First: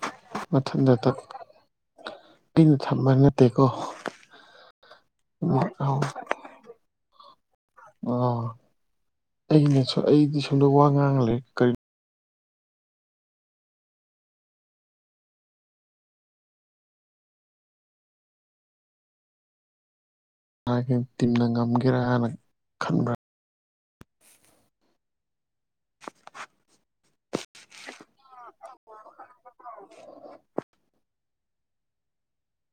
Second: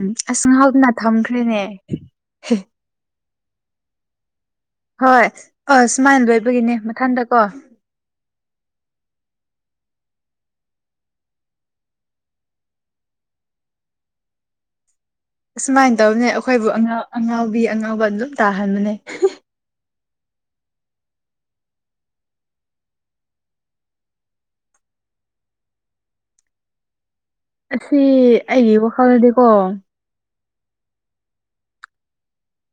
ꯎꯝ ꯑꯁ ꯉꯥꯎꯗꯅ ꯃꯊꯟꯇꯇ ꯊꯝꯈ꯭ꯔꯦꯅꯦ ꯇꯤꯅ ꯊꯝꯕ ꯅꯠꯇꯦꯀꯣ ꯍꯣꯏ ꯑ ꯁꯨꯃꯥꯏꯅ ꯂꯣꯏꯕꯒꯤꯅꯦ ꯃꯊꯪꯗꯀꯣ ꯑꯩꯅꯁꯨ ꯑꯩꯗꯤ ꯁꯣꯗ ꯋꯥ ꯉꯥꯡꯂꯦ ꯀꯔꯤꯅꯣ ꯑꯁꯨꯃꯥꯏꯅ ꯇꯧꯅꯦ ꯑꯩꯈꯣꯏꯕꯨꯥꯎ ꯑꯉꯥꯎꯕꯤ ꯑꯉꯥꯎꯕ ꯑꯗꯨꯝ ꯇꯥꯍꯟꯕꯅꯦ ꯍ ꯇꯤꯝꯅ ꯉꯝꯒꯦꯔꯥ ꯍꯥꯏꯅ ꯈꯟꯕ꯭ꯔꯥ ꯑꯁꯤ ꯑꯩꯒꯤ ꯋꯥꯈꯜꯗꯗꯤꯀꯣ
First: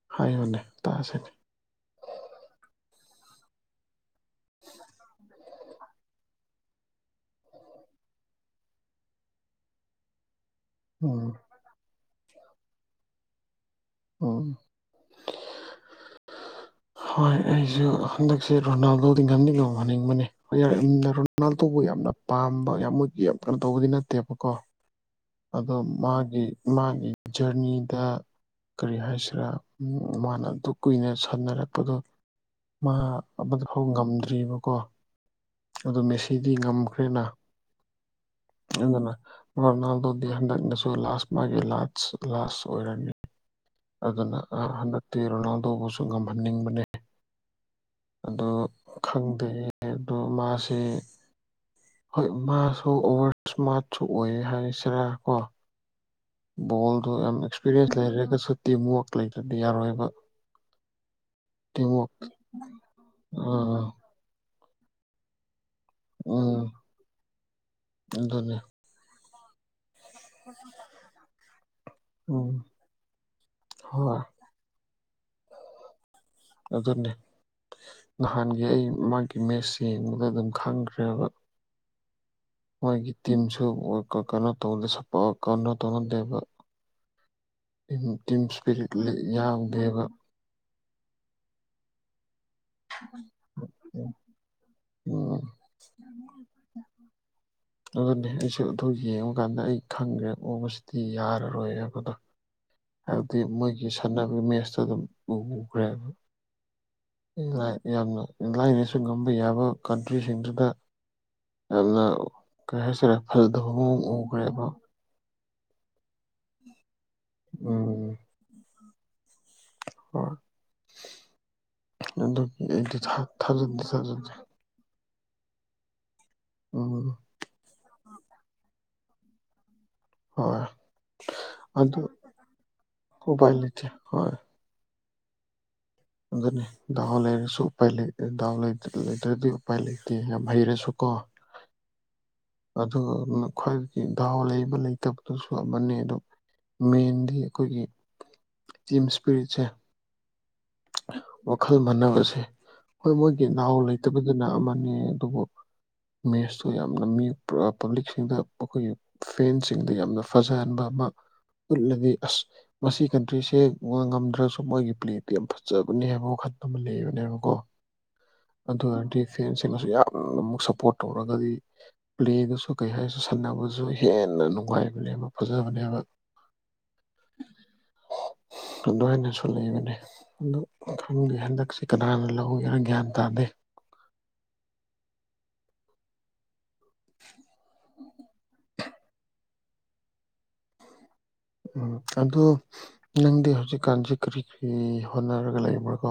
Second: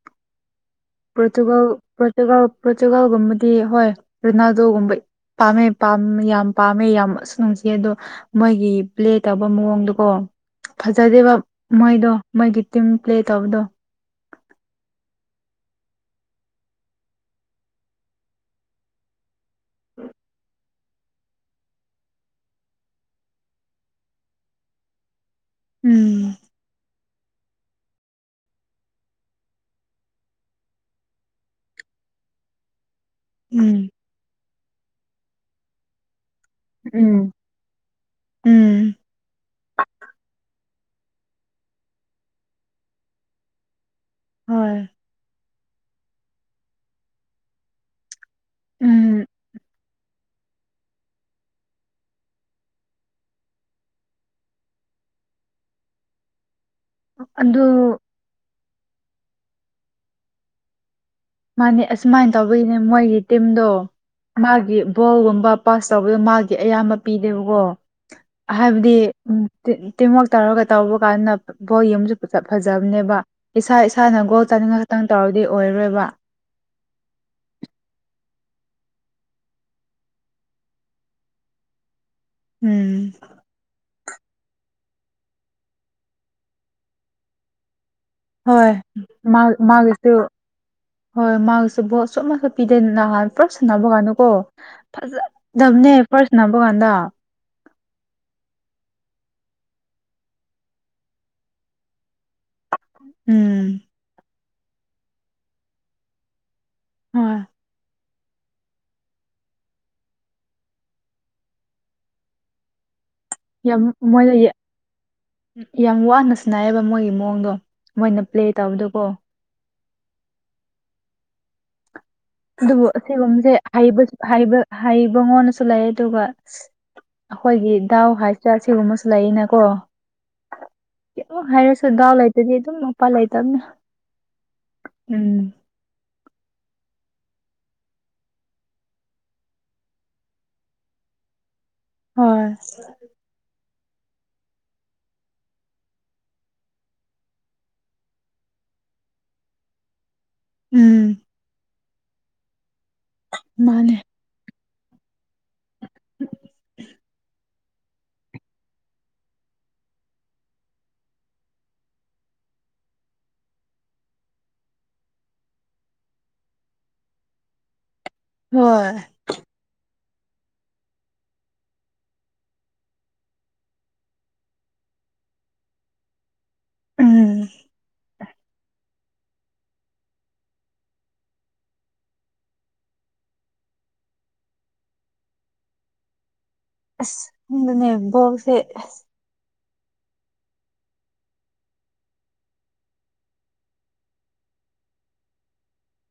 ꯍꯥꯏꯌꯨꯅꯦ ꯇꯥꯁꯤꯅꯦ ꯄꯣꯔꯇꯨꯒꯜ ꯄꯣꯔꯇꯨꯒꯜ ꯄꯣꯔꯇꯨꯒꯥꯜꯒꯨꯝꯕꯗꯤ ꯍꯣꯏ ꯔꯣꯅꯥꯜꯗꯣꯒꯨꯝꯕ ꯄꯥꯝꯃꯦꯝ ꯌꯥꯝ ꯄꯥꯝꯃꯦ ꯌꯥꯝꯁꯨ ꯅꯨꯡꯁꯤ ꯑꯗꯣ ꯃꯣꯏꯒꯤ ꯄ꯭ꯂꯦ ꯇꯧꯕ ꯃꯑꯣꯡꯗꯣꯀꯣ ꯎꯝ ꯐꯖꯗꯦꯕ ꯃꯣꯏꯗꯣ ꯃꯣꯏꯒꯤ ꯇꯤꯝ ꯄ꯭ꯂꯦ ꯇꯧꯕꯗꯣ ꯑꯣ ꯍꯣꯏ ꯑꯩꯁꯨ ꯍꯟꯗꯛꯁꯦ ꯔꯣꯅꯥꯜꯗꯣꯗꯤ ꯉꯝꯅꯤꯡꯉꯧꯍꯅꯤꯡꯕꯅꯦ ꯍ ꯌꯥꯔꯅ ꯔꯣꯅꯥꯜꯗꯣꯕꯨ ꯌꯥꯝꯅ ꯄꯥꯝꯕ ꯌꯥꯝ ꯃꯣꯏꯒꯤ ꯌꯥꯝ ꯀꯩꯅꯣ ꯇꯧꯕꯗꯤ ꯅꯠꯇꯦꯕꯀꯣ ꯑꯗꯣ ꯎꯝ ꯃꯥꯒꯤ ꯃꯥꯒꯤ ꯖꯔꯅꯤꯗ ꯀꯔꯤ ꯍꯥꯏꯁꯤꯔꯥ ꯃꯥꯅ ꯑꯗꯨ ꯀꯨꯏꯅ ꯁꯥꯟꯅꯔꯛꯄꯗꯣ ꯃꯥ ꯑꯃ ꯐꯥꯎ ꯎꯝ ꯉꯝꯗ꯭ꯔꯤꯕꯀꯣ ꯑꯗꯨ ꯃꯦꯁꯤꯗꯤ ꯉꯝꯈ꯭ꯔꯦꯅ ꯎꯝ ꯎꯝ ꯑꯗꯨꯅ ꯔꯣꯅꯥꯜꯗꯣꯗꯤ ꯍꯟꯗꯛꯅ ꯂꯥꯁ ꯃꯥꯒꯤ ꯂ ꯂꯥꯁ ꯑꯣꯏꯔꯅꯤ ꯑꯗꯨꯅ ꯍꯣꯏ ꯍꯟꯗꯛꯇꯤ ꯔꯣꯅꯥꯜ ꯑꯗꯨꯧꯕꯁꯨ ꯉꯝꯍꯟꯅꯤꯡꯕꯅꯤ ꯑꯗꯣ ꯎꯝ ꯈꯪꯗꯦꯌꯦ ꯑꯗꯣ ꯃꯥꯁꯦ ꯍꯣꯏ ꯃꯥꯁꯨ ꯑꯣꯚꯔꯁ ꯃꯥꯥꯔꯠꯁꯨ ꯑꯣꯏ ꯍꯥꯏꯁꯤꯔ ꯀꯣ ꯕꯣꯜꯗꯣ ꯌꯥꯝ ꯑꯗꯨ ꯑꯦꯛꯁꯄꯤꯔꯤꯌꯦꯟꯁ ꯂꯩꯔꯒꯁꯨ ꯇꯤꯝꯋꯥꯛ ꯂꯩꯗꯗꯤ ꯌꯥꯔꯣꯏꯕ ꯃꯥꯅꯤ ꯇꯤꯝꯋꯥꯛ ꯑꯁꯨꯃꯥꯏꯅ ꯇꯧꯕꯒꯤꯅꯦ ꯃꯣꯏꯒꯤ ꯇꯤꯝꯗꯣ ꯑꯥ ꯃꯥꯒꯤ ꯕꯣꯜꯒꯨꯝꯕ ꯄꯥꯁ ꯇꯧꯕꯗꯣ ꯃꯥꯔꯗꯤ ꯎꯝ ꯑꯌꯥꯝꯕ ꯄꯤꯗꯦꯕꯀꯣ ꯑꯗꯨꯅꯦ ꯍꯥꯏꯕꯗꯤ ꯎ ꯇꯤꯝꯋꯔꯥꯛ ꯇꯧꯔꯒ ꯇꯧꯕ ꯀꯥꯟꯗ ꯕꯣꯜ ꯌꯨꯝꯁꯨ ꯎꯝ ꯐꯖꯕꯅꯦꯕ ꯏꯁꯥ ꯏꯁꯥꯅ ꯍꯣꯏ ꯒꯣꯜ ꯇꯥꯅꯤꯡꯉ ꯈꯤꯇꯪ ꯇꯧꯔꯗꯤ ꯑꯣꯏꯔꯔꯣꯏꯕ ꯑꯗꯨꯗꯅꯦꯦ ꯅꯍꯥꯟꯒꯤ ꯑꯩ ꯃꯥꯒꯤ ꯃꯦꯠꯁ ꯌꯦꯡꯕꯗ ꯑꯗꯨꯝ ꯈꯪꯈ꯭ꯔꯦꯕ ꯎꯝ ꯃꯣꯏꯒꯤ ꯇꯤꯝꯁꯨ ꯀ ꯀꯅꯥ ꯇꯧꯉꯗꯦ ꯁꯄ ꯀꯅ ꯇꯧꯅꯗꯦꯕ ꯇꯤꯝ ꯍꯣꯏ ꯏꯁꯄꯤꯔꯤꯠ ꯃꯥ ꯌꯥꯝꯗꯦꯕ ꯃꯥꯒꯤꯁꯨ ꯍꯣꯏ ꯃꯥꯒꯤꯁꯨ ꯣꯠ ꯁꯣꯞꯅꯁꯨ ꯄꯤꯗꯦꯀꯥꯟ ꯄꯨꯂꯞ ꯁꯥꯟꯅꯕ ꯀꯥꯟꯅꯨꯀꯣ ꯐꯖ ꯎꯝ ꯗꯝꯅꯦ ꯄꯔꯁꯅꯥꯕ ꯀꯥꯟꯗꯥ ꯑꯗꯨꯅꯦ ꯑꯩꯁꯨ ꯌꯦꯡꯕ ꯑꯗꯨ ꯀꯥꯟꯗ ꯑꯩ ꯈꯪꯈ꯭ꯔꯦ ꯎꯕꯁꯤꯗꯤ ꯌꯥꯔꯔꯣꯏ ꯍꯥꯏꯕꯗꯣ ꯍꯥꯏꯕꯗꯤ ꯎꯝ ꯃꯣꯏꯒꯤ ꯁꯥꯟꯅꯕꯒꯤ ꯃꯦꯁꯇꯨ ꯑꯗꯨꯝ ꯎ ꯎꯈ꯭ꯔꯦꯕ ꯍꯣꯏ ꯌꯥꯝꯅꯅꯨꯡ ꯂꯥꯏꯅꯁꯨ ꯉꯝꯕ ꯌꯥꯕ ꯀꯟꯇ꯭ꯔꯤꯁꯤꯡꯗꯨꯗ ꯌꯥꯝꯅ ꯀꯩ ꯍꯥꯏꯁꯔꯦ ꯐꯗꯕ ꯌꯥꯝ ꯃ ꯑꯃ ꯃꯣꯏꯅ ꯎꯈ꯭ꯔꯦꯕ ꯌꯥꯝ ꯋꯥꯅꯁꯨꯅꯥꯏꯌꯦꯕ ꯃꯣꯏꯒꯤ ꯃꯑꯣꯡꯗꯣ ꯃꯣꯏꯅ ꯄ꯭ꯂꯦ ꯇꯧꯕꯗꯣꯀꯣ ꯍ ꯑꯗꯨꯕꯨ ꯊꯥꯖꯗꯦ ꯑꯁꯤꯒꯨꯝꯕꯁꯦꯕꯕ ꯍꯩꯕꯉꯣꯟꯅꯁꯨ ꯂꯩ ꯑꯗꯨꯒ ꯑ ꯎꯝ ꯑꯩꯈꯣꯏꯒꯤ ꯗꯥꯎ ꯍꯥꯏꯁꯤꯔ ꯁꯤꯒꯨꯝꯕꯁꯨ ꯂꯩꯅꯀꯣ ꯍꯣꯏ ꯍꯥꯏꯔꯁꯨ ꯑꯗꯨ ꯗꯥꯎ ꯂꯩꯇꯗꯤ ꯑꯗꯨꯝ ꯃꯄꯥꯟ ꯎꯄꯥꯏ ꯂꯩꯇꯕꯅꯦ ꯂꯩꯇꯦ ꯎꯝ ꯑꯗꯨꯪꯅꯤ ꯗꯥꯎ ꯂꯩꯔꯁꯨ ꯎ ꯗꯥ ꯂꯩꯇ꯭ꯔꯗꯤ ꯎꯄꯥꯏ ꯂꯩꯇꯦ ꯌꯥꯝ ꯍꯩꯔꯁꯨ ꯀꯣ ꯍ ꯍꯣꯏ ꯑꯗꯨ ꯈ꯭ꯋꯥꯏ ꯗꯥꯥꯎ ꯂꯩꯕ ꯂꯩꯇꯕꯗꯨꯁꯨ ꯑꯃꯅꯤ ꯑꯗꯨ ꯃꯦꯟꯗꯤ ꯑꯩꯈꯣꯏꯒꯤ ꯇꯤꯝ ꯏꯁꯄꯤꯔꯤꯠꯁ ꯎꯝ ꯋꯥꯈꯜ ꯃꯥꯟꯅꯕꯁꯦ ꯍꯣꯏ ꯃꯣꯏꯒꯤ ꯅꯅꯥꯍꯥꯎ ꯃꯥꯅꯦ ꯂꯩꯇꯕꯗꯨꯅ ꯑꯃ ꯑꯗꯨꯃ ꯃꯦꯁꯇꯣ ꯌꯥꯝꯅ ꯄꯕ꯭ꯂꯤꯛꯁꯤꯡꯗ ꯃꯈꯣꯏꯒꯤ ꯐꯦꯟꯁꯤꯡꯗ ꯌꯥꯝꯅ ꯐꯖꯍꯟꯕ ꯑꯃ ꯎꯠꯂꯗꯤ ꯑꯁ ꯃꯁꯤ ꯀꯟꯇ꯭ꯔꯤꯁꯦ ꯉꯝꯗ꯭ꯔꯁꯨ ꯃꯣꯏꯒꯤ ꯄ꯭ꯂꯦꯠ ꯌꯥꯝ ꯐꯖꯕꯅꯦ ꯍꯥꯏꯕ ꯋꯥꯈꯜ ꯑꯃ ꯂꯩꯕꯅꯦꯕꯀꯣ ꯑꯗꯨ ꯍꯣꯏ ꯑꯣꯏꯔꯗꯤ ꯐꯦꯟꯁꯤꯡꯅꯁꯨ ꯌꯥꯝ ꯑꯃꯨꯛ ꯁꯞꯄꯣꯔꯠ ꯇꯧꯔꯒꯗꯤ ꯄ꯭ꯂꯦꯗꯨꯁꯨ ꯀꯩ ꯍꯥꯏꯁꯨ ꯁꯥꯟꯅꯕꯁꯨ ꯍꯦꯟꯅ ꯅꯨꯡꯉꯥꯏꯕꯅꯦꯕ ꯐꯖꯕꯅꯦꯕ ꯎꯝ ꯑꯗꯨꯃꯥꯏꯅꯁꯨ ꯂꯩꯕꯅꯦ ꯑ ꯈꯪꯗꯦ ꯍꯟꯗꯛꯁ ꯀꯅꯥꯅ ꯂꯧꯒꯦꯔꯥ ꯒ꯭ꯌꯥꯟ ꯇꯥꯗꯦ [inaudible] ꯑ ꯍꯅꯦꯕꯣꯁꯦ ꯎꯝ ꯑꯗꯣ ꯅꯪꯗꯤ ꯍꯧꯖꯤꯛꯀꯥꯟꯁꯦ ꯀꯔꯤ ꯀꯔꯤ ꯍꯣꯠꯅꯔꯒ ꯂꯩꯕ꯭ꯔꯥꯀꯣ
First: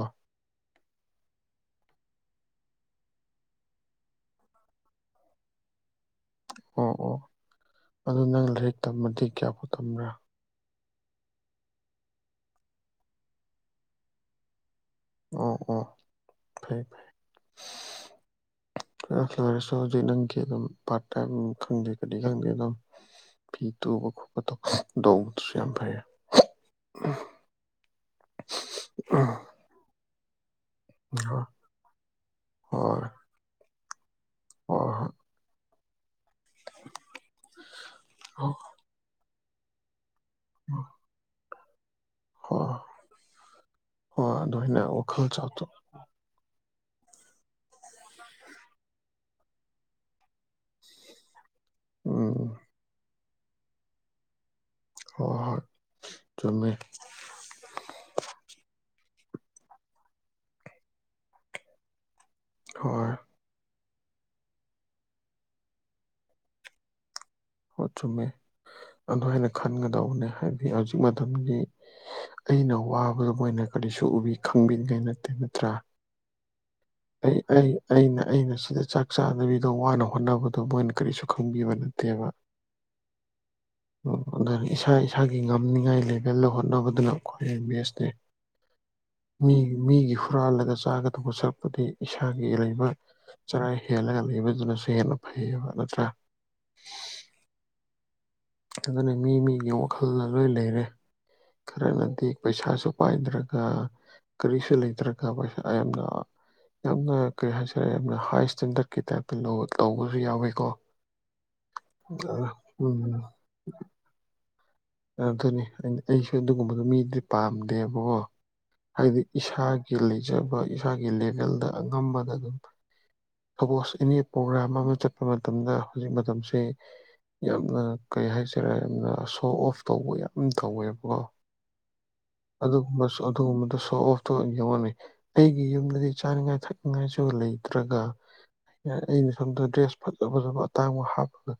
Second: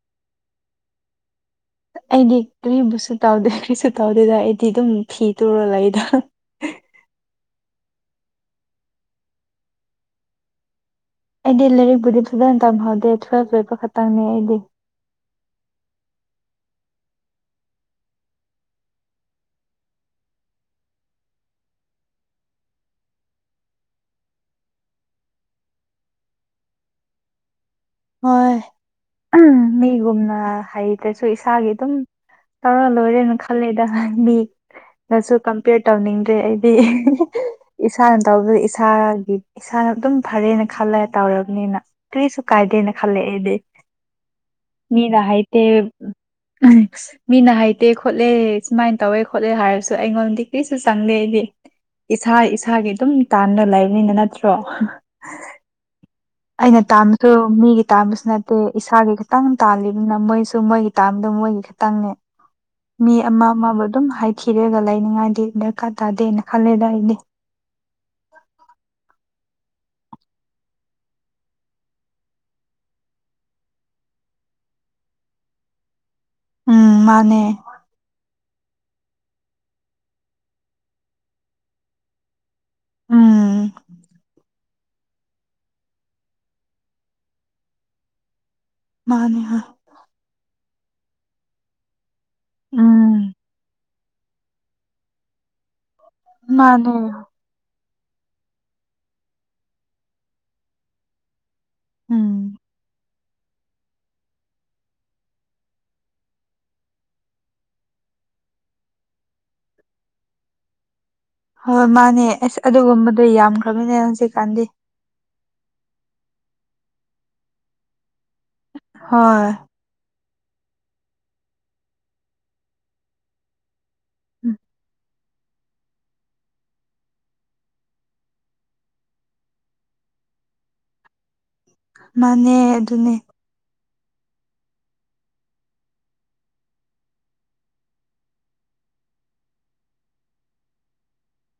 ꯑꯩꯗꯤ ꯀꯨꯁꯨ ꯇꯧꯗꯦ ꯀꯔꯤꯁꯨ ꯇꯧꯗꯦꯗ ꯑꯩꯗꯤ ꯑꯗꯨꯝ ꯐꯤ ꯇꯨꯔ ꯂꯩꯗ ꯑꯣ ꯑꯣ ꯑꯗꯨ ꯅꯪ ꯂꯥꯏꯔꯤꯛ ꯇꯝꯃꯗꯤ ꯀꯌꯥꯐꯥꯎ ꯇꯝꯕ꯭ꯔꯥ ꯑꯩꯗꯤ ꯂꯥꯏꯔꯤꯛꯄꯨꯗꯤ ꯐꯖꯅ ꯇꯝꯍꯧꯗꯦ ꯇꯨꯋꯜꯐ ꯂꯣꯏꯕ ꯈꯛꯇꯪꯅꯦ ꯑꯩꯗꯤ ꯑ ꯑꯣ ꯐꯩ ꯐ ꯔꯦꯁꯨꯗꯤ ꯅꯪꯒꯤ ꯑꯗꯨꯝ ꯄꯥꯔ ꯇꯥꯏꯝ ꯈꯪꯗꯦ ꯀꯗꯤ ꯈꯪꯗꯦ ꯑꯗꯨꯝ ꯐꯤ ꯇꯨꯕ ꯈꯣꯠꯄꯗ ꯗꯣꯡꯕꯗꯨꯁꯨ ꯌꯥꯝ ꯐꯩꯦ ꯍꯣꯏ ꯃꯤ ꯨꯝꯨꯝꯅ ꯍꯩꯗꯁꯨ ꯍꯣꯏ ꯏꯁꯥꯒꯤ ꯑꯗꯨꯝ ꯇꯧꯔ ꯍꯣꯏ ꯂꯣꯏꯔꯦꯅ ꯈꯜꯂꯦꯗ ꯍꯣꯏ ꯃꯤꯗꯁꯨ ꯄꯔꯤꯄꯦꯌꯔ ꯇꯧꯅꯤꯡꯗ꯭ꯔꯦ ꯑꯩꯗꯤ ꯏꯁꯥꯅ ꯍꯣꯏ ꯇꯧꯕꯗ ꯏꯁꯥꯒꯤ ꯏꯁꯥꯅ ꯑꯗꯨꯝ ꯐꯔꯦꯅ ꯈꯜꯂꯦ ꯇꯧꯔꯕꯅꯤꯅ ꯀꯔꯤꯁꯨ ꯍꯣꯏ ꯀꯥꯏꯗꯦꯅ ꯍꯣꯏ ꯑꯗꯨꯃꯥꯏꯅ ꯋꯥꯈꯜ ꯃꯤꯗꯥꯥꯏꯇꯤ ꯆꯥꯎꯊꯣꯛ ꯃꯤꯅ ꯍꯩꯇꯦ ꯈꯣꯠꯂꯦ ꯁꯨꯃꯥꯏꯅ ꯇꯧꯋꯦ ꯈꯣꯠꯂꯦ ꯍꯥꯏꯔꯁꯨ ꯑꯩꯉꯣꯟꯗꯤ ꯀꯔꯤꯁꯨ ꯆꯪꯗꯦ ꯑꯩꯗꯤ ꯏꯁꯥ ꯎꯝ ꯏꯁꯥꯒꯤ ꯑꯗꯨꯝ ꯇꯥꯟꯅ ꯂꯩꯕꯅꯤꯅ ꯅꯠꯇ꯭ꯔꯣ ꯍ ꯍꯣꯏ ꯆꯨꯝꯃꯦ ꯑꯩꯅ ꯇꯥꯝꯁꯨ ꯃꯤ ꯒꯤ ꯇꯥꯟꯕꯁꯨ ꯅꯠꯇꯦ ꯏꯁꯥꯒꯤ ꯈꯤꯇꯪ ꯇꯥꯜꯂꯤꯕꯅꯤꯅ ꯃꯣꯏꯁꯨ ꯃꯣꯏꯒꯤ ꯇꯥꯟꯕꯗ ꯃꯣꯏꯒꯤ ꯈꯤꯇꯪꯅꯦ ꯍꯣꯏ ꯃꯤ ꯑꯝ ꯑ ꯃꯗꯨ ꯑꯗꯨꯝ ꯍꯥꯏꯈꯤꯔꯦꯒ ꯂꯩꯅꯤꯡꯉꯥꯏꯗꯤ ꯗꯔꯀꯥꯔ ꯇꯥꯗꯦꯅ ꯈꯜꯂꯦꯗ ꯑꯩꯗꯤ ꯈꯟꯒꯗꯧꯕꯅꯤ ꯍꯥꯏꯕꯗꯤ ꯍꯧꯖꯤꯛ ꯃꯇꯝꯗꯤ ꯑꯩꯅ ꯋꯥꯕꯗꯨ ꯃꯣꯏꯅ ꯀꯔꯤꯁꯨ ꯎꯕꯤ ꯈꯪꯕꯤꯅꯤꯡꯉꯥꯏ ꯅꯠꯇꯦ ꯅꯠꯇ꯭ꯔꯥ ꯎꯝ ꯑꯩ ꯃꯥꯅꯦ ꯑꯩ ꯑꯩꯅ ꯑꯩꯅ ꯁꯤꯗ ꯆꯥꯛ ꯆꯥꯗꯕꯤꯗꯣ ꯋꯥꯅ ꯍꯣꯠꯅꯕꯗꯣ ꯃꯣꯏꯅ ꯀꯔꯤꯁꯨ ꯈꯪꯕꯤꯕ ꯅꯠꯇꯦꯕ ꯎꯝ ꯑꯣꯔ ꯏꯁꯥ ꯏꯁꯥꯒꯤ ꯉꯝꯅꯤꯉꯥꯏ ꯂꯩꯦꯕꯦꯜꯗ ꯍꯣꯠꯅꯕꯗꯨꯅ ꯈ꯭ꯋꯥꯏꯩ ꯕꯦꯁꯅꯤ ꯃꯥꯅꯦ ꯃꯤ ꯍꯣꯏ ꯃꯤꯒꯤ ꯍꯨꯔꯥꯜꯂꯒ ꯆꯥꯒ ꯊꯣꯡꯕ ꯁꯛꯄꯗꯤ ꯏꯁꯥꯒꯤ ꯂꯩꯕ ꯎꯝ ꯆꯔꯥ ꯍꯦꯜꯂꯒ ꯂꯩꯕꯗꯨꯅꯁꯨ ꯍꯦꯟꯅ ꯐꯩ ꯅꯠꯇ꯭ꯔꯥ ꯃꯥꯅꯦ ꯑꯗꯨꯅ ꯃꯤ ꯃꯤꯒꯤ ꯋꯥꯈꯜꯗ ꯂꯣꯏ ꯂꯩꯔꯦ ꯈꯔꯅꯗꯤ ꯎꯝ ꯄꯩꯁꯥꯁꯨ ꯄꯥꯏꯗꯕ ꯀ꯭ꯔ ꯀꯔꯤꯁꯨ ꯂꯩꯇ꯭ꯔꯒ ꯄꯩꯁꯥ ꯌꯥꯝꯅ ꯌꯥꯝꯅ ꯀꯔꯤ ꯍꯥꯏꯇꯥꯔꯦ ꯌꯥꯝꯅ ꯍꯥꯏ ꯏꯁꯇꯦꯟꯗꯔꯠꯀꯤ ꯇꯥꯏꯞꯇ ꯂꯧꯕꯁꯨ ꯌꯥꯎꯋꯤꯀꯣ ꯍꯣꯏꯣꯏ ꯃꯥꯅꯦ ꯑꯁ ꯑꯗꯨꯒꯨꯝꯕꯗꯣ ꯎꯝ ꯌꯥꯝꯈ꯭ꯔꯕꯅꯦ ꯍꯧꯖꯤꯛꯀꯥꯟꯗꯤ ꯑꯗꯨꯅꯤ ꯑꯩꯁꯨ ꯑꯗꯨꯒꯨꯝꯕꯗꯨ ꯃꯤꯗꯤ ꯄꯥꯝꯗꯦꯕꯀꯣ ꯍꯥꯏꯗꯤ ꯍꯣꯏ ꯏꯁꯥꯒꯤ ꯂꯩ ꯐꯖꯕ ꯏꯁꯥꯒꯤ ꯂꯦꯚꯦꯜꯗ ꯑꯉꯝꯕꯗ ꯑꯗꯨꯝ ꯁꯄꯣꯁ ꯑꯦꯅꯤ ꯄ꯭ꯔꯣꯒ꯭ꯔꯥꯝ ꯑꯃ ꯆꯠꯄ ꯃꯇꯝꯗ ꯍꯧꯖꯤꯛ ꯃꯇꯝꯁꯤꯦ ꯌꯥꯝꯅ ꯀꯩ ꯍꯥꯏꯁꯤꯔꯦ ꯌꯥꯝꯅ ꯁꯣ ꯑꯣꯐ ꯇꯧꯕ ꯌꯥꯝ ꯇꯧꯋꯦꯕꯀꯣ ꯃꯥꯅꯦ ꯑꯗꯨꯅꯦ ꯑꯣꯐ ꯇ ꯌꯦꯡꯉꯅꯤ ꯑꯩꯒꯤ ꯌꯨꯝꯗꯗꯤ ꯆꯥꯅꯤꯉꯥꯏ ꯊꯛꯅꯤꯡꯉꯥꯏꯁꯨ ꯂꯩꯇ꯭ꯔꯒ ꯌꯥ ꯑꯩꯅ ꯁꯣꯝꯗ ꯗ꯭ꯔꯦꯁ ꯐꯖ ꯐꯖꯕ ꯑꯇꯥꯡꯕ ꯍꯥꯞꯄꯒ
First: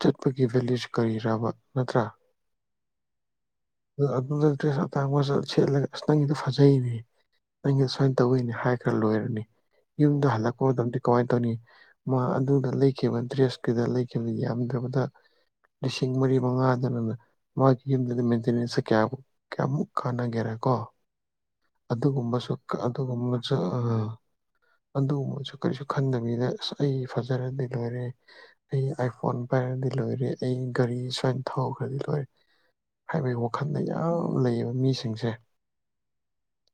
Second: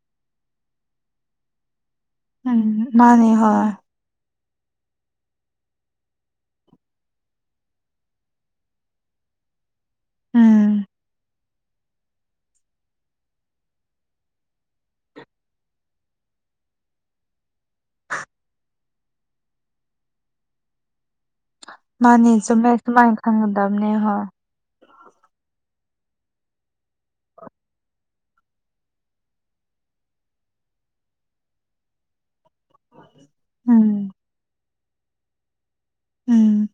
ꯆꯠꯄꯒꯤ ꯚꯦꯂꯖ ꯀꯔꯤꯔꯕ ꯅꯠꯇ꯭ꯔꯥ ꯎꯝ ꯃꯥꯅꯤ ꯍꯣꯏ ꯑꯗꯨ ꯑꯗꯨꯗ ꯗ꯭ꯔꯦꯁ ꯑꯇꯥꯡꯕ ꯁꯦꯠꯂꯒ ꯑꯁ ꯅꯪꯒꯤꯗ ꯐꯖꯩꯅꯦ ꯑꯩꯅ ꯁꯨꯃꯥꯏꯅ ꯇꯧꯣꯏꯅꯦ ꯍꯥꯏ ꯈ꯭ꯔ ꯂꯣꯏꯔꯅꯤ ꯌꯨꯝꯗ ꯍꯜꯂꯛꯄ ꯎꯝ ꯃꯇꯝꯗ ꯀꯃꯥꯏꯅ ꯇꯧꯅꯤ ꯃꯥ ꯑꯗꯨꯗ ꯂꯩꯈꯤꯕ ꯗ꯭ꯔꯦꯁ ꯀꯨꯗ ꯂꯩꯈꯤꯕ ꯌꯥꯝꯗ꯭ꯔꯕꯗ ꯂꯤꯁꯤꯡ ꯃꯔꯤ ꯃꯉꯥꯗꯅꯅ ꯃꯥꯒꯤ ꯌꯨꯝꯗ ꯅꯨ ꯃꯇꯅꯤꯁꯦ ꯀꯌꯥꯛ ꯀꯌꯥꯃꯨꯛ ꯀꯥꯟꯅꯒꯦꯔꯦ ꯀꯣ ꯃꯥꯅꯤ ꯆꯨꯝꯃꯦ ꯁꯨꯃꯥꯏꯅ ꯈꯪꯒꯗꯕꯅꯦ ꯍꯣꯏ ꯑꯗꯨꯒꯨꯝꯕꯁꯨ ꯀꯔꯤꯁꯨ ꯈꯟꯗꯕꯤꯗ ꯑꯁ ꯑꯩ ꯐꯖꯔꯗꯤ ꯂꯣꯏꯔꯦ ꯑꯩ ꯑꯥꯏꯐꯣꯟ ꯄꯥꯏꯔꯗꯤ ꯂꯣꯏꯔꯦ ꯑꯩ ꯒꯥꯔꯤ ꯁꯨꯃꯥꯏꯅ ꯊꯥꯎꯈ꯭ꯔꯗꯤ ꯂꯣꯏꯔꯦ ꯍꯥꯏꯕꯒꯤ ꯋꯥꯈꯜꯗ ꯎꯝ ꯌꯥꯝ ꯂꯩꯌꯦꯕ ꯃꯤꯁꯤꯡꯁꯦ ꯎꯝ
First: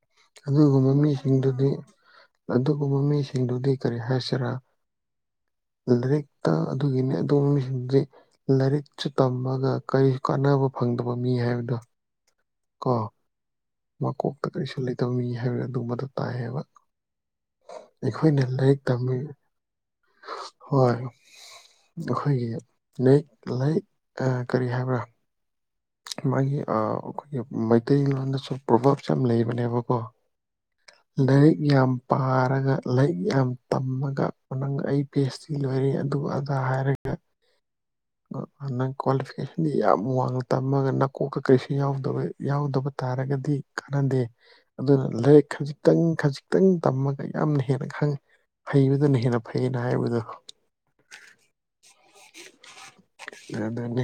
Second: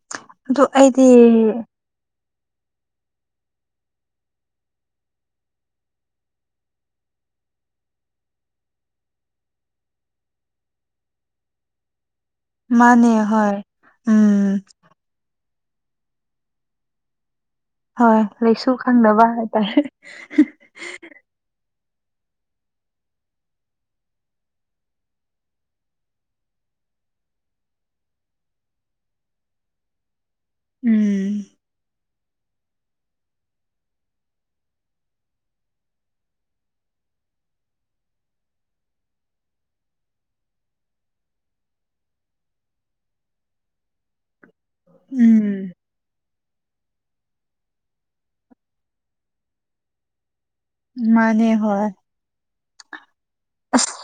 ꯑꯗꯨ ꯑꯗꯨꯒ ꯑꯩꯗꯤ ꯃꯃꯤꯁꯤꯡꯗꯨꯗꯤ ꯑꯗꯨꯒꯨꯝꯕ ꯃꯤꯁꯤꯡꯗꯨꯗꯤ ꯀꯔꯤ ꯍꯥꯏꯁꯤꯔꯥ ꯂꯥꯏꯔꯤꯛꯇ ꯑꯗꯨꯒꯤꯅꯤ ꯑꯗꯨꯒꯨꯝ ꯃꯤꯁꯤꯡꯗꯤ ꯂꯥꯏꯔꯤꯛꯁꯨ ꯇꯝꯃꯒ ꯀꯔꯤ ꯀꯥꯟꯅꯕ ꯐꯪꯗꯕ ꯃꯤ ꯍꯥꯏꯕꯗꯣ ꯀꯣ ꯃꯥꯅꯦ ꯍꯣꯏ ꯃꯀꯣꯛꯇ ꯎꯝ ꯀꯔꯤꯁꯨ ꯂꯩꯇꯕ ꯃꯤ ꯍꯥꯏꯕ ꯑꯗꯨ ꯃꯗꯨ ꯇꯥꯏ ꯍꯥꯏꯕ ꯍꯣꯏ ꯑꯩꯈꯣꯏ ꯅ ꯂꯩꯁꯨ ꯂꯩꯥꯏꯛ ꯇꯃꯤ ꯈꯪꯗꯕ ꯍꯥꯏꯇꯥꯔꯦ ꯍ ꯑꯩꯈꯣꯏꯒꯤꯌꯦꯛ ꯂꯥꯏ ꯀꯔꯤ ꯍꯥꯏꯕ꯭ꯔꯥ ꯃꯥꯒꯤ ꯑꯩꯈꯣꯏꯒꯤ ꯃꯩꯇꯩꯂꯣꯟꯗꯁꯨ ꯄ꯭ꯔꯣꯚꯥꯞꯁꯨ ꯌꯥꯝ ꯂꯩꯕꯅꯦꯕꯀꯣ ꯎꯝ ꯂꯩꯔꯤꯛ ꯌꯦ ꯌꯥꯝ ꯄꯥꯔꯒ ꯂꯥꯏꯔꯤꯛ ꯌꯥꯝ ꯇꯝꯃꯒ ꯅꯪ ꯑꯩ ꯄꯤ ꯑꯩꯆ ꯗꯤ ꯂꯣꯏꯔꯦ ꯑꯗꯨ ꯑꯗꯥ ꯍꯥꯏꯔꯒ ꯑ ꯅꯪ ꯀ꯭ꯋꯥꯂꯤꯐꯤꯀꯦꯁꯟꯗꯤ ꯌꯥꯝ ꯋꯥꯡꯅ ꯇꯝꯃꯒ ꯅꯀꯣꯛꯀ ꯀꯔꯤꯁꯨ ꯌꯥꯎꯗꯕ ꯌꯥꯎꯗꯕ ꯇꯥꯔꯒꯗꯤ ꯀꯥꯟꯅꯗꯦ ꯑꯗꯨꯅ ꯂꯥꯏꯔꯤꯛ ꯎꯝ ꯈꯖꯤꯛꯇꯪ ꯈꯤꯇꯪ ꯇꯝꯃꯒ ꯌꯥꯝꯅ ꯍꯦꯟꯅ ꯈꯪ ꯐꯩꯕꯗꯨꯅ ꯍꯦꯟꯅ ꯐꯩꯅ ꯍꯥꯏꯕꯗꯣ ꯃꯥꯅꯦ ꯍꯣꯏ ꯑ ꯑꯁ ꯑꯗꯨꯅꯤ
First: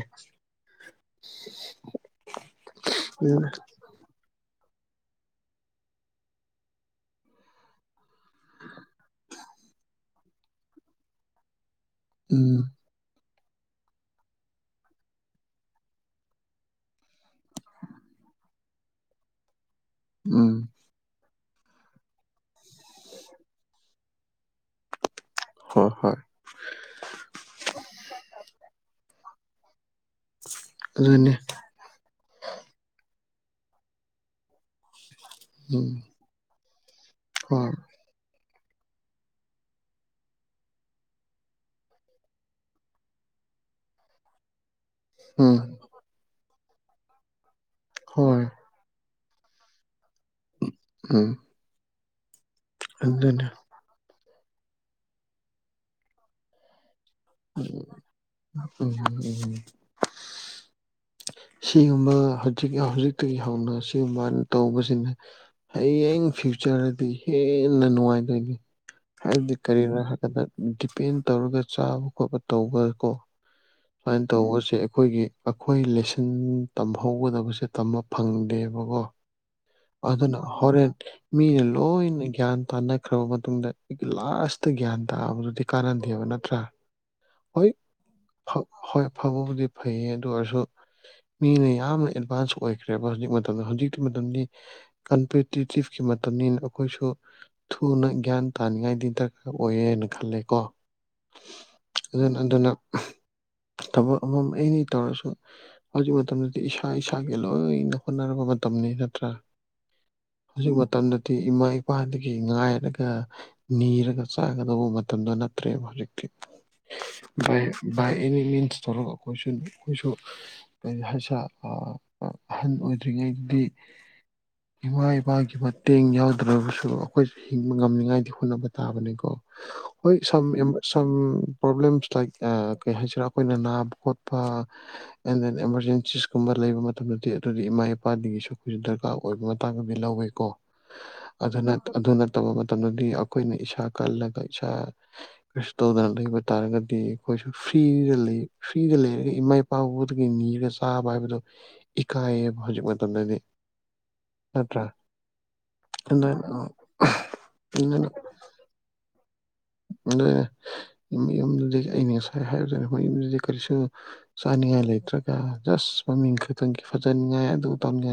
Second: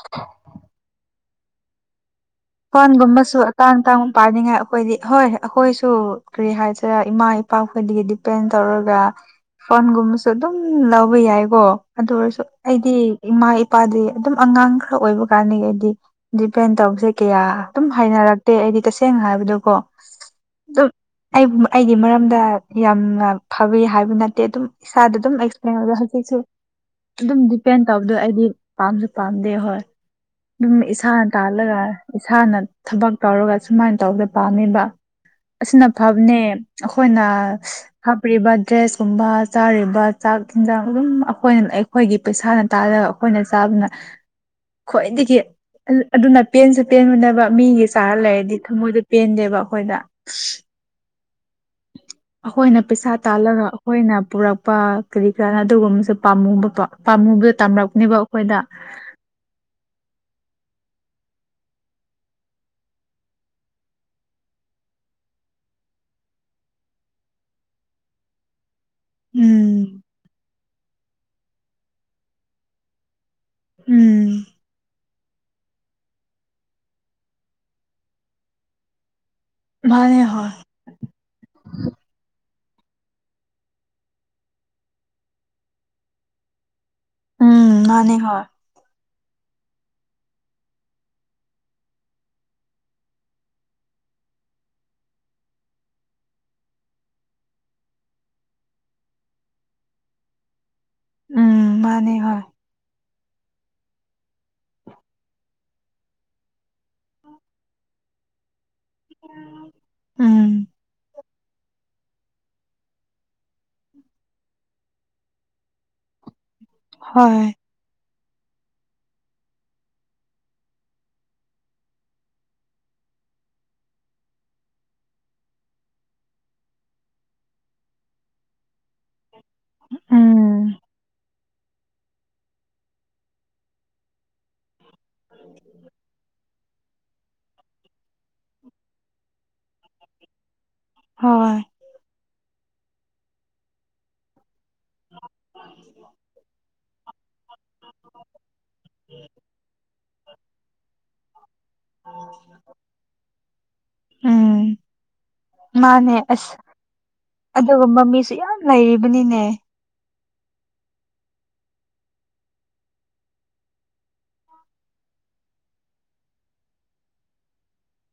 ꯐꯣꯟꯒꯨꯝꯕꯁꯨ ꯑꯇꯥꯡ ꯇꯥꯡꯕꯛ ꯄꯥꯅꯤꯡꯉꯥꯏ ꯑꯩꯈꯣꯏꯗꯤ ꯍꯣꯏ ꯑꯩꯈꯣꯏꯁꯨ ꯀꯔꯤ ꯍꯥꯏꯁꯤꯔꯦ ꯏꯃꯥ ꯏꯄꯥ ꯈꯣꯏꯗꯒꯤ ꯗꯤꯄꯦꯟ ꯇꯧꯔꯒ ꯐꯣꯟꯒꯨꯝꯕꯁꯨ ꯑꯗꯨꯝ ꯂꯧꯕ ꯌꯥꯏꯀꯣ ꯑꯗꯨ ꯑꯣꯏꯔꯁꯨ ꯎꯝ ꯑꯩꯗꯤ ꯏꯃꯥ ꯏꯄꯥꯗꯤ ꯑꯗꯨꯝ ꯑꯉꯥꯡ ꯈꯔ ꯑꯣꯏꯕ ꯀꯥꯟꯅꯤ ꯍꯥꯏꯗꯤ ꯗꯤꯄꯦꯟ ꯇꯧꯁꯦ ꯀꯌꯥ ꯑꯗꯨꯝ ꯍꯥꯏꯅꯔꯛꯇꯦ ꯑꯩꯗꯤ ꯇꯁꯦꯡꯅ ꯍꯥꯏꯕꯗꯨ ꯀꯣ ꯎꯝ ꯑꯩꯕꯨ ꯑꯩꯒꯤ ꯃꯔꯝꯗ ꯌꯥꯝꯅ ꯐꯋ ꯍꯥꯏꯕ ꯅꯠꯇꯦ ꯑꯗꯨꯝ ꯏꯁꯥꯗ ꯑꯗꯨꯝ ꯑꯦꯛꯁꯄ꯭ꯂꯦꯟ ꯍꯣꯏ ꯑꯣꯏꯗ ꯍꯣꯏ ꯍꯧꯖꯤꯛꯁꯨ ꯑꯗꯨꯝ ꯗꯤꯄꯦꯟ ꯇꯧꯕꯗꯣ ꯍꯥꯏꯗꯤ ꯄꯥꯝꯁꯨ ꯄꯥꯝꯗꯦ ꯍꯣꯏ ꯑꯗꯨꯝ ꯏꯁꯥꯅ ꯑꯗꯨꯅꯦ ꯇꯥꯜꯂꯒ ꯏꯁꯥꯅ ꯊꯕꯛ ꯇꯧꯔꯒ ꯁꯨꯃꯥꯏꯅ ꯇꯧꯕꯗ ꯄꯥꯝꯃꯤꯕ ꯑꯁꯤꯅ ꯎꯝ ꯐꯕꯅꯦ ꯑꯩꯈꯣꯏꯅ ꯍꯣꯏ ꯍꯥꯞꯄꯤꯔꯤꯕ ꯗ꯭ꯔꯦꯁꯀꯨꯝꯕ ꯆꯥꯔꯤꯕ ꯆꯥꯛ ꯏꯤꯟꯖꯥꯡ ꯑꯗꯨꯝ ꯑꯩꯈꯣꯏꯅ ꯑꯩꯈꯣꯏꯒꯤ ꯄꯩꯁꯥꯅ ꯇꯥꯜꯂꯒ ꯑꯩꯈꯣꯏꯅ ꯆꯥ ꯅ [inaudible] ꯈ꯭ꯋꯥꯏꯗꯒꯤ ꯎꯝ ꯑꯗꯨꯅ ꯄꯦꯟꯁꯨ ꯄꯦꯟꯃꯨꯅꯕ ꯃꯤꯒꯤ ꯆꯥꯔ ꯍꯣꯏ ꯂꯩꯔꯗꯤ ꯊꯃꯣꯏꯗ ꯄꯦꯟꯗꯦꯕ ꯑꯩꯈꯣꯏꯗ ꯑ ꯑꯩꯈꯣꯏꯅ ꯄꯩꯁꯥ ꯇꯥꯜꯂꯒ ꯑꯩꯈꯣꯏꯅ ꯄꯨꯔꯛꯄ ꯀꯔꯤ ꯀꯔꯥꯅ ꯑꯗꯨꯒꯨꯝꯕꯁꯨ ꯄꯥꯝꯃꯨꯕꯀꯣ ꯄꯥꯝꯃꯨꯒ ꯎꯝ ꯇꯝꯂꯛꯅꯦꯕ ꯑꯩꯈꯣꯏꯗ ꯎꯝ ꯎꯝ ꯁꯤꯒꯨꯝꯕ ꯍꯧꯖꯤꯛ ꯍꯧꯖꯤꯛꯇꯒꯤ ꯍꯧꯅ ꯁꯤꯒꯨꯝꯕ ꯍꯥꯏꯅ ꯇꯧꯕꯁꯤꯅꯦ ꯍꯌꯦꯡ ꯐ꯭ꯌꯨꯆꯔꯗꯗꯤ ꯍꯦꯟꯅ ꯅꯨꯡꯉꯥꯏꯗꯣꯏꯅꯤ ꯍꯥꯏꯕꯗꯤ ꯀꯔꯤꯅꯣ ꯎꯝ ꯍꯥꯏꯀꯥꯟꯗ ꯗꯤꯄꯦꯟ ꯇꯧꯔꯒ ꯆꯥꯕ ꯈꯣꯠꯄ ꯇꯧꯕ ꯀꯣ ꯁꯨꯃꯥꯏꯅ ꯎꯝ ꯇꯧꯕꯁꯦ ꯑꯩꯈꯣꯏꯒꯤ ꯑꯩꯈꯣꯏ ꯂꯤꯁꯟ ꯇꯝꯍꯧꯒꯗꯕꯁꯦ ꯇꯝꯕ ꯐꯪꯗꯦꯕꯀꯣ ꯃꯥꯅꯦ ꯑꯗꯨꯅ ꯍꯣꯏ ꯍꯣꯔꯦꯟ ꯃꯤꯅ ꯂꯣꯏꯅ ꯒ꯭ꯌꯥꯟ ꯇꯥꯟꯅꯈ꯭ꯔꯕ ꯃꯇꯨꯡꯗ ꯑꯩꯒꯤ ꯂꯥꯁꯇ ꯒ꯭ꯌꯥꯟ ꯇꯥꯕꯗꯨꯗꯤ ꯀꯥꯟꯅꯗꯦꯕ ꯅꯠꯇ꯭ꯔꯥ ꯍꯣꯏ ꯎꯝ ꯃꯥꯅꯦ ꯍꯣꯏ ꯍꯣꯏ ꯐꯕꯕꯨꯗꯤ ꯐꯩꯌꯦ ꯑꯗꯨ ꯑꯣꯏꯔꯁꯨ ꯃꯤꯅ ꯌꯥꯝꯅ ꯑꯦꯗꯚꯥꯟꯁ ꯑꯣꯏꯈ꯭ꯔꯦꯕ ꯍꯧꯖꯤꯛ ꯃꯇꯝꯗ ꯍꯧꯖꯤꯛꯇꯤ ꯃꯇꯝꯗꯤ ꯀꯝꯄꯤꯇꯤꯇꯤꯞꯀꯤ ꯅ ꯑꯩꯈꯣꯏꯁꯨ ꯊꯨꯅ ꯒ꯭ꯌꯥꯟ ꯇꯥꯅꯤꯡꯉꯥꯏꯗꯤ ꯗꯔꯀꯥꯔ ꯑꯣꯏꯌꯦꯅ ꯈꯜꯂꯦ ꯀꯣ ꯎꯝ ꯃꯥꯅꯦ ꯑꯗꯨ ꯍꯣꯏ ꯑꯗꯨꯅ ꯊꯕꯛ ꯑꯃꯝ ꯑꯅꯤ ꯇꯧꯔꯁꯨ ꯍꯧꯖꯤꯛ ꯃꯇꯝꯗꯗꯤ ꯏꯁꯥ ꯏꯁꯥꯒꯤ ꯂꯣꯏꯅ ꯍꯣꯠꯅꯔꯕ ꯅꯠꯇ꯭ꯔꯥ ꯎꯝ ꯍꯧꯖꯤꯛ ꯃꯇꯝꯗ ꯍꯥꯏꯗꯤ ꯏꯃꯥ ꯏꯄꯥꯗꯒꯤ ꯉꯥꯏꯔꯒ ꯅꯤꯔꯒ ꯆꯥꯒꯗꯧꯕ ꯃꯇꯝꯗꯣ ꯅꯠꯇ꯭ꯔꯦꯕ ꯍꯧꯖꯤꯛꯇꯤ ꯍꯣꯏ ꯥꯏ ꯕꯥꯏ ꯑꯦꯅꯤ ꯃꯤꯟꯁ ꯊꯣꯛꯧꯔꯒ ꯑꯩꯈꯣꯏꯁꯨ ꯑꯩꯈꯣꯏꯁꯨ ꯀꯔꯤ ꯍꯥꯏꯁꯥ ꯑꯍꯟ ꯑꯣꯏ ꯗ꯭ꯔꯤꯉꯩꯗꯤ ꯏꯃꯥ ꯏꯄꯥꯒꯤ ꯃꯇꯦꯡ ꯌꯥꯎꯗ꯭ꯔꯕꯁꯨ ꯑꯩꯈꯣꯏꯁꯨ ꯍꯤꯡꯕ ꯉꯝꯅꯤꯉꯥꯏꯗꯤ ꯍꯣꯠꯅꯕ ꯇꯥꯕꯅꯤꯀꯣ ꯍꯣꯏ some um um some problems like ꯑꯦ ꯀꯩ ꯍꯥꯏꯁꯤꯔꯥ ꯑꯩꯈꯣꯏꯅ ꯅꯥꯕ ꯈꯣꯠꯄ ꯑꯦꯟ ꯗꯦꯟ ꯑꯦꯃꯥꯔꯖꯦꯟꯁꯤꯁꯀꯨꯝꯕ ꯂꯩꯕ ꯃꯇꯝꯗꯗꯤ ꯑꯗꯨꯗꯤ ꯏꯃꯥ ꯏꯄꯥꯗꯒꯤꯁꯨ ꯑꯩꯈꯣꯏꯁꯨ ꯗꯔꯀꯥꯔ ꯑꯣꯏꯕ ꯃꯇꯥꯡꯗꯗꯤ ꯂꯧꯋꯤꯀꯣ ꯍꯍ ꯑꯗꯨ ꯍꯣꯏ ꯅꯠ ꯑꯗꯨ ꯅꯠꯇꯕ ꯃꯇꯝꯗꯗꯤ ꯑꯈꯣꯏꯅ ꯏꯁꯥ ꯀꯜꯂꯒ ꯁꯥ ꯄ꯭ꯔꯤꯁꯇꯣꯜꯗ ꯂꯩꯕ ꯇꯥꯔꯒꯗꯤ ꯑꯩꯈꯣꯏꯁꯨ ꯐ꯭ꯔꯤꯗ ꯂꯩ ꯐ꯭ꯔꯤꯗ ꯂꯩꯔꯒ ꯏꯃꯥ ꯏ ꯄꯥꯎꯕꯗꯒꯤ ꯅꯤꯔꯒ ꯆꯥꯕ ꯍꯥꯏꯕꯗꯨ ꯏꯀꯥꯏꯌꯦꯕ ꯍꯧꯖꯤꯛ ꯃꯇꯝꯗꯗꯤ ꯎꯝ ꯅꯠꯇ꯭ꯔꯥ ꯃꯥꯅꯦ ꯑꯗꯨꯅ ꯑꯁ ꯑꯗꯨꯒꯨꯝꯕ ꯃꯤꯁꯨ ꯌꯥꯝ ꯂꯩꯔꯤꯕꯅꯤꯅꯦ ꯂꯩꯔꯝꯗꯣꯏꯅꯦ ꯍꯍ ꯃꯌꯥꯝꯗꯨꯗꯒꯤ ꯑꯩꯅ ꯉꯁꯥꯏ ꯍꯥꯏꯕꯗꯨꯅꯤ ꯃꯌꯨꯝꯗꯨꯗꯤ ꯀꯔꯤꯁꯨ ꯆꯥꯅꯤꯡꯉꯥꯏ ꯉꯥꯏ ꯂꯩꯇ꯭ꯔꯒ ꯖꯁ ꯃꯃꯤꯡ ꯈꯇꯪꯒꯤ ꯐꯖꯅꯤꯡꯉꯥꯏ ꯑꯗꯨ ꯇꯧꯅꯤ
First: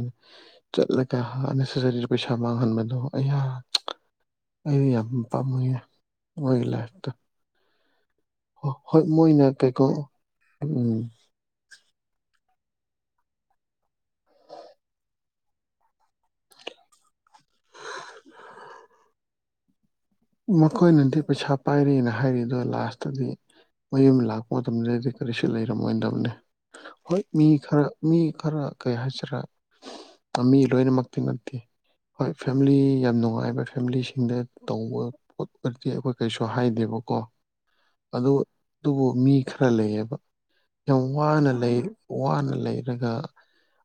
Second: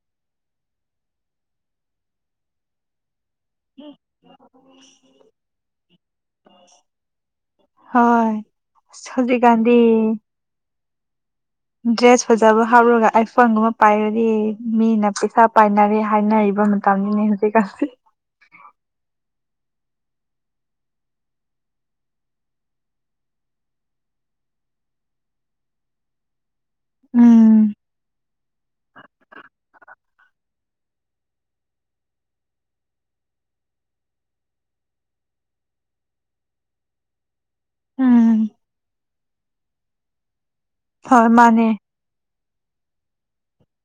ꯆꯠꯂꯒ ꯍꯥꯟ ꯅꯦꯁꯖꯔꯤꯗ ꯄꯩꯥꯁꯥ ꯃꯥꯡꯍꯟꯕꯗꯣ ꯑꯩꯌꯥ ꯑꯩꯗꯤ ꯌꯥꯝ ꯄꯥꯝꯃꯨꯏꯌꯦ ꯃꯣꯏꯒꯤ ꯂꯥꯏꯐꯇꯣ ꯍꯣꯏ ꯍꯣꯏ ꯑꯁ ꯃꯣꯏꯅ ꯍꯧꯖꯤꯛꯀꯥꯟꯗꯤ ꯀꯩꯀꯣ ꯎꯝ ꯗ꯭ꯔꯦꯁ ꯐꯖꯕ ꯍꯥꯞꯔꯨꯒ ꯑꯥꯏꯐꯣꯟ ꯒꯨꯝꯕ ꯄꯥꯏꯔꯗꯤ ꯃꯤꯅ ꯄꯩꯁꯥ ꯄꯥꯏꯅꯔꯦ ꯍꯥꯏꯅꯔꯤ ꯕ ꯃꯇꯝꯅꯤꯅꯦ ꯍꯧꯖꯤꯛ ꯀꯥꯟꯁꯤ [unintelligible] ꯃꯈꯣꯏꯅꯗꯤ ꯄꯩꯁꯥ ꯄꯥꯏꯔꯦꯅ ꯍꯥꯏꯔꯤꯗꯣ ꯂꯥꯁꯇꯗꯤ ꯃꯌꯨꯝ ꯂꯥꯛꯄ ꯃꯇꯝꯗꯨꯗꯗꯤ ꯀꯔꯤꯁꯨ ꯂꯩꯔꯝꯃꯣꯏꯗꯕꯅꯦ ꯍꯣꯏ ꯃꯤ ꯎꯝ ꯈꯔ ꯃꯤ ꯈꯔ ꯀꯩ ꯍꯥꯏꯁꯤꯔ ꯑ ꯃꯤ ꯂꯣꯏꯅꯃꯛꯇꯤ ꯅꯠ ꯇꯦ ꯍꯣꯏ ꯐꯦꯃꯤꯂꯤ ꯌꯥꯝ ꯅꯨꯡꯉꯥꯏꯕ ꯐꯦꯃꯤꯂꯤꯁꯤꯡꯗ ꯇꯧꯕ ꯄꯣꯠ ꯑꯣꯏꯔꯗꯤ ꯑꯩꯈꯣꯏ ꯀꯩꯁꯨ ꯍꯥꯏꯗꯦꯕꯀꯣ ꯑꯗꯨ ꯎꯝ ꯑꯗꯨꯕꯨ ꯃꯤ ꯈꯔ ꯂꯩꯌꯦꯕ ꯌꯥꯝ ꯍꯣꯏ ꯋꯥꯅ ꯃꯥꯅꯦ ꯂꯩ ꯋꯥꯅ ꯂꯩꯔꯒ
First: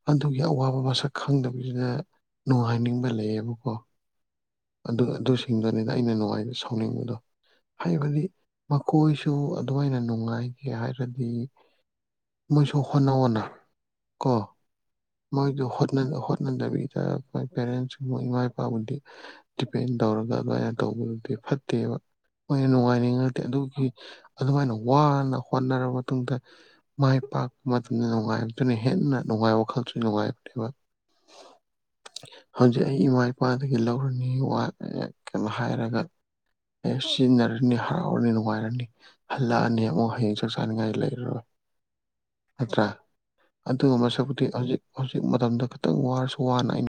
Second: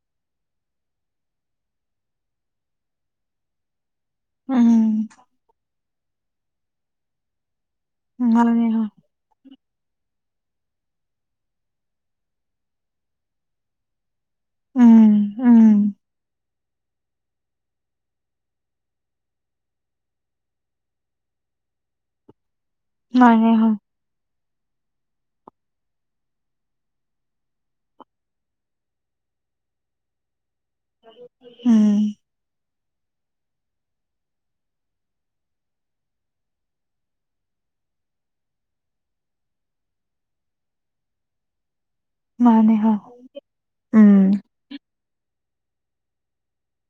ꯑꯗꯨꯒꯤ ꯑꯋꯥꯕ ꯃꯁꯛ ꯈꯪꯗꯕꯁꯤꯗ ꯅꯨꯡꯉꯥꯏꯅꯤꯡꯕ ꯂꯩꯌꯦꯕꯀꯣ ꯎꯝ ꯑꯗꯨꯗ ꯑꯗꯨꯁꯤꯡꯗꯨꯅꯤꯗ ꯑꯩꯅ ꯅꯨꯡꯉꯥꯏꯅ ꯁꯥꯎꯅꯤꯡꯕꯗꯣ ꯍꯥꯏꯕꯗꯤ ꯃꯥꯅꯦ ꯍꯣꯏ ꯃꯈꯣꯏꯁꯨ ꯑꯗꯨꯃꯥꯏꯅ ꯅꯨꯡꯉꯥꯏ ꯒꯦ ꯍꯥꯏꯔꯗꯤ ꯃꯣꯏꯁꯨ ꯍꯣꯠꯅ ꯑꯣꯅ ꯀꯣ ꯎꯝ ꯃꯣꯏꯗ ꯎꯝ ꯍꯣꯠꯅ ꯍꯣꯠꯅꯗꯕꯤꯗ ꯃꯣꯏ ꯄꯦꯔꯦꯟꯁꯀꯨꯝꯕ ꯏꯃꯥ ꯏꯄꯥꯕꯨꯗꯤ ꯗꯤꯄꯦꯟ ꯇꯧꯔꯒ ꯑꯗꯨꯃꯥꯏꯅ ꯇꯧꯕꯗꯨꯗꯤ ꯐꯠꯇꯦꯕ ꯍꯣꯏꯅ ꯅꯨꯡꯉꯥꯏꯅꯤꯡꯉꯇꯦ ꯃꯥꯅꯦ ꯍꯣꯏ ꯑꯗꯨꯒꯤ ꯑꯗꯨꯃꯥꯏꯅ ꯋꯥꯅ ꯍꯣꯠꯅꯔꯕ ꯃꯇꯨꯡꯗ ꯃꯥꯏ ꯄꯥꯛꯄ ꯃꯇꯝꯗ ꯅꯨꯡꯉꯥꯏꯕꯗꯨꯅ ꯍꯦꯟꯅ ꯅꯨꯡ ꯅꯨꯡꯉꯥꯏ ꯋꯥꯈꯜꯁꯨ ꯅꯨꯡꯉꯥꯏꯕꯅꯦꯕ ꯎꯝ ꯍꯧ ꯖꯤꯛ ꯑꯩ ꯏꯃꯥ ꯏꯄꯥꯗꯒꯤ ꯂꯧꯔꯅꯤ ꯋꯥ ꯀꯩꯅꯣ ꯍꯥꯏꯔꯒ ꯍꯦꯛ ꯁꯤꯖꯤꯟꯅꯔꯅꯤ ꯍꯔꯥꯎꯔꯅꯤ ꯅꯨꯡꯉꯥꯏꯔꯅꯤ ꯍꯜꯂꯛꯑꯅꯤ ꯑꯃꯨꯛ ꯍꯌꯦꯡ ꯆꯥꯛ ꯆꯥꯅꯤꯡꯉꯥꯏ ꯂꯩꯔꯔꯣꯏ ꯃꯥꯅꯦ ꯅꯠꯇ꯭ꯔ ꯍꯣꯏ ꯑꯗꯨꯒꯨꯝꯕ ꯎꯝ ꯁꯔꯨꯛꯄꯨꯗꯤ ꯍꯧꯖꯤꯛ ꯍꯧꯖꯤꯛ ꯃꯇꯝꯗ ꯈꯇꯪ ꯋꯥꯔꯁꯨ ꯋꯥꯅ ꯑꯩꯅ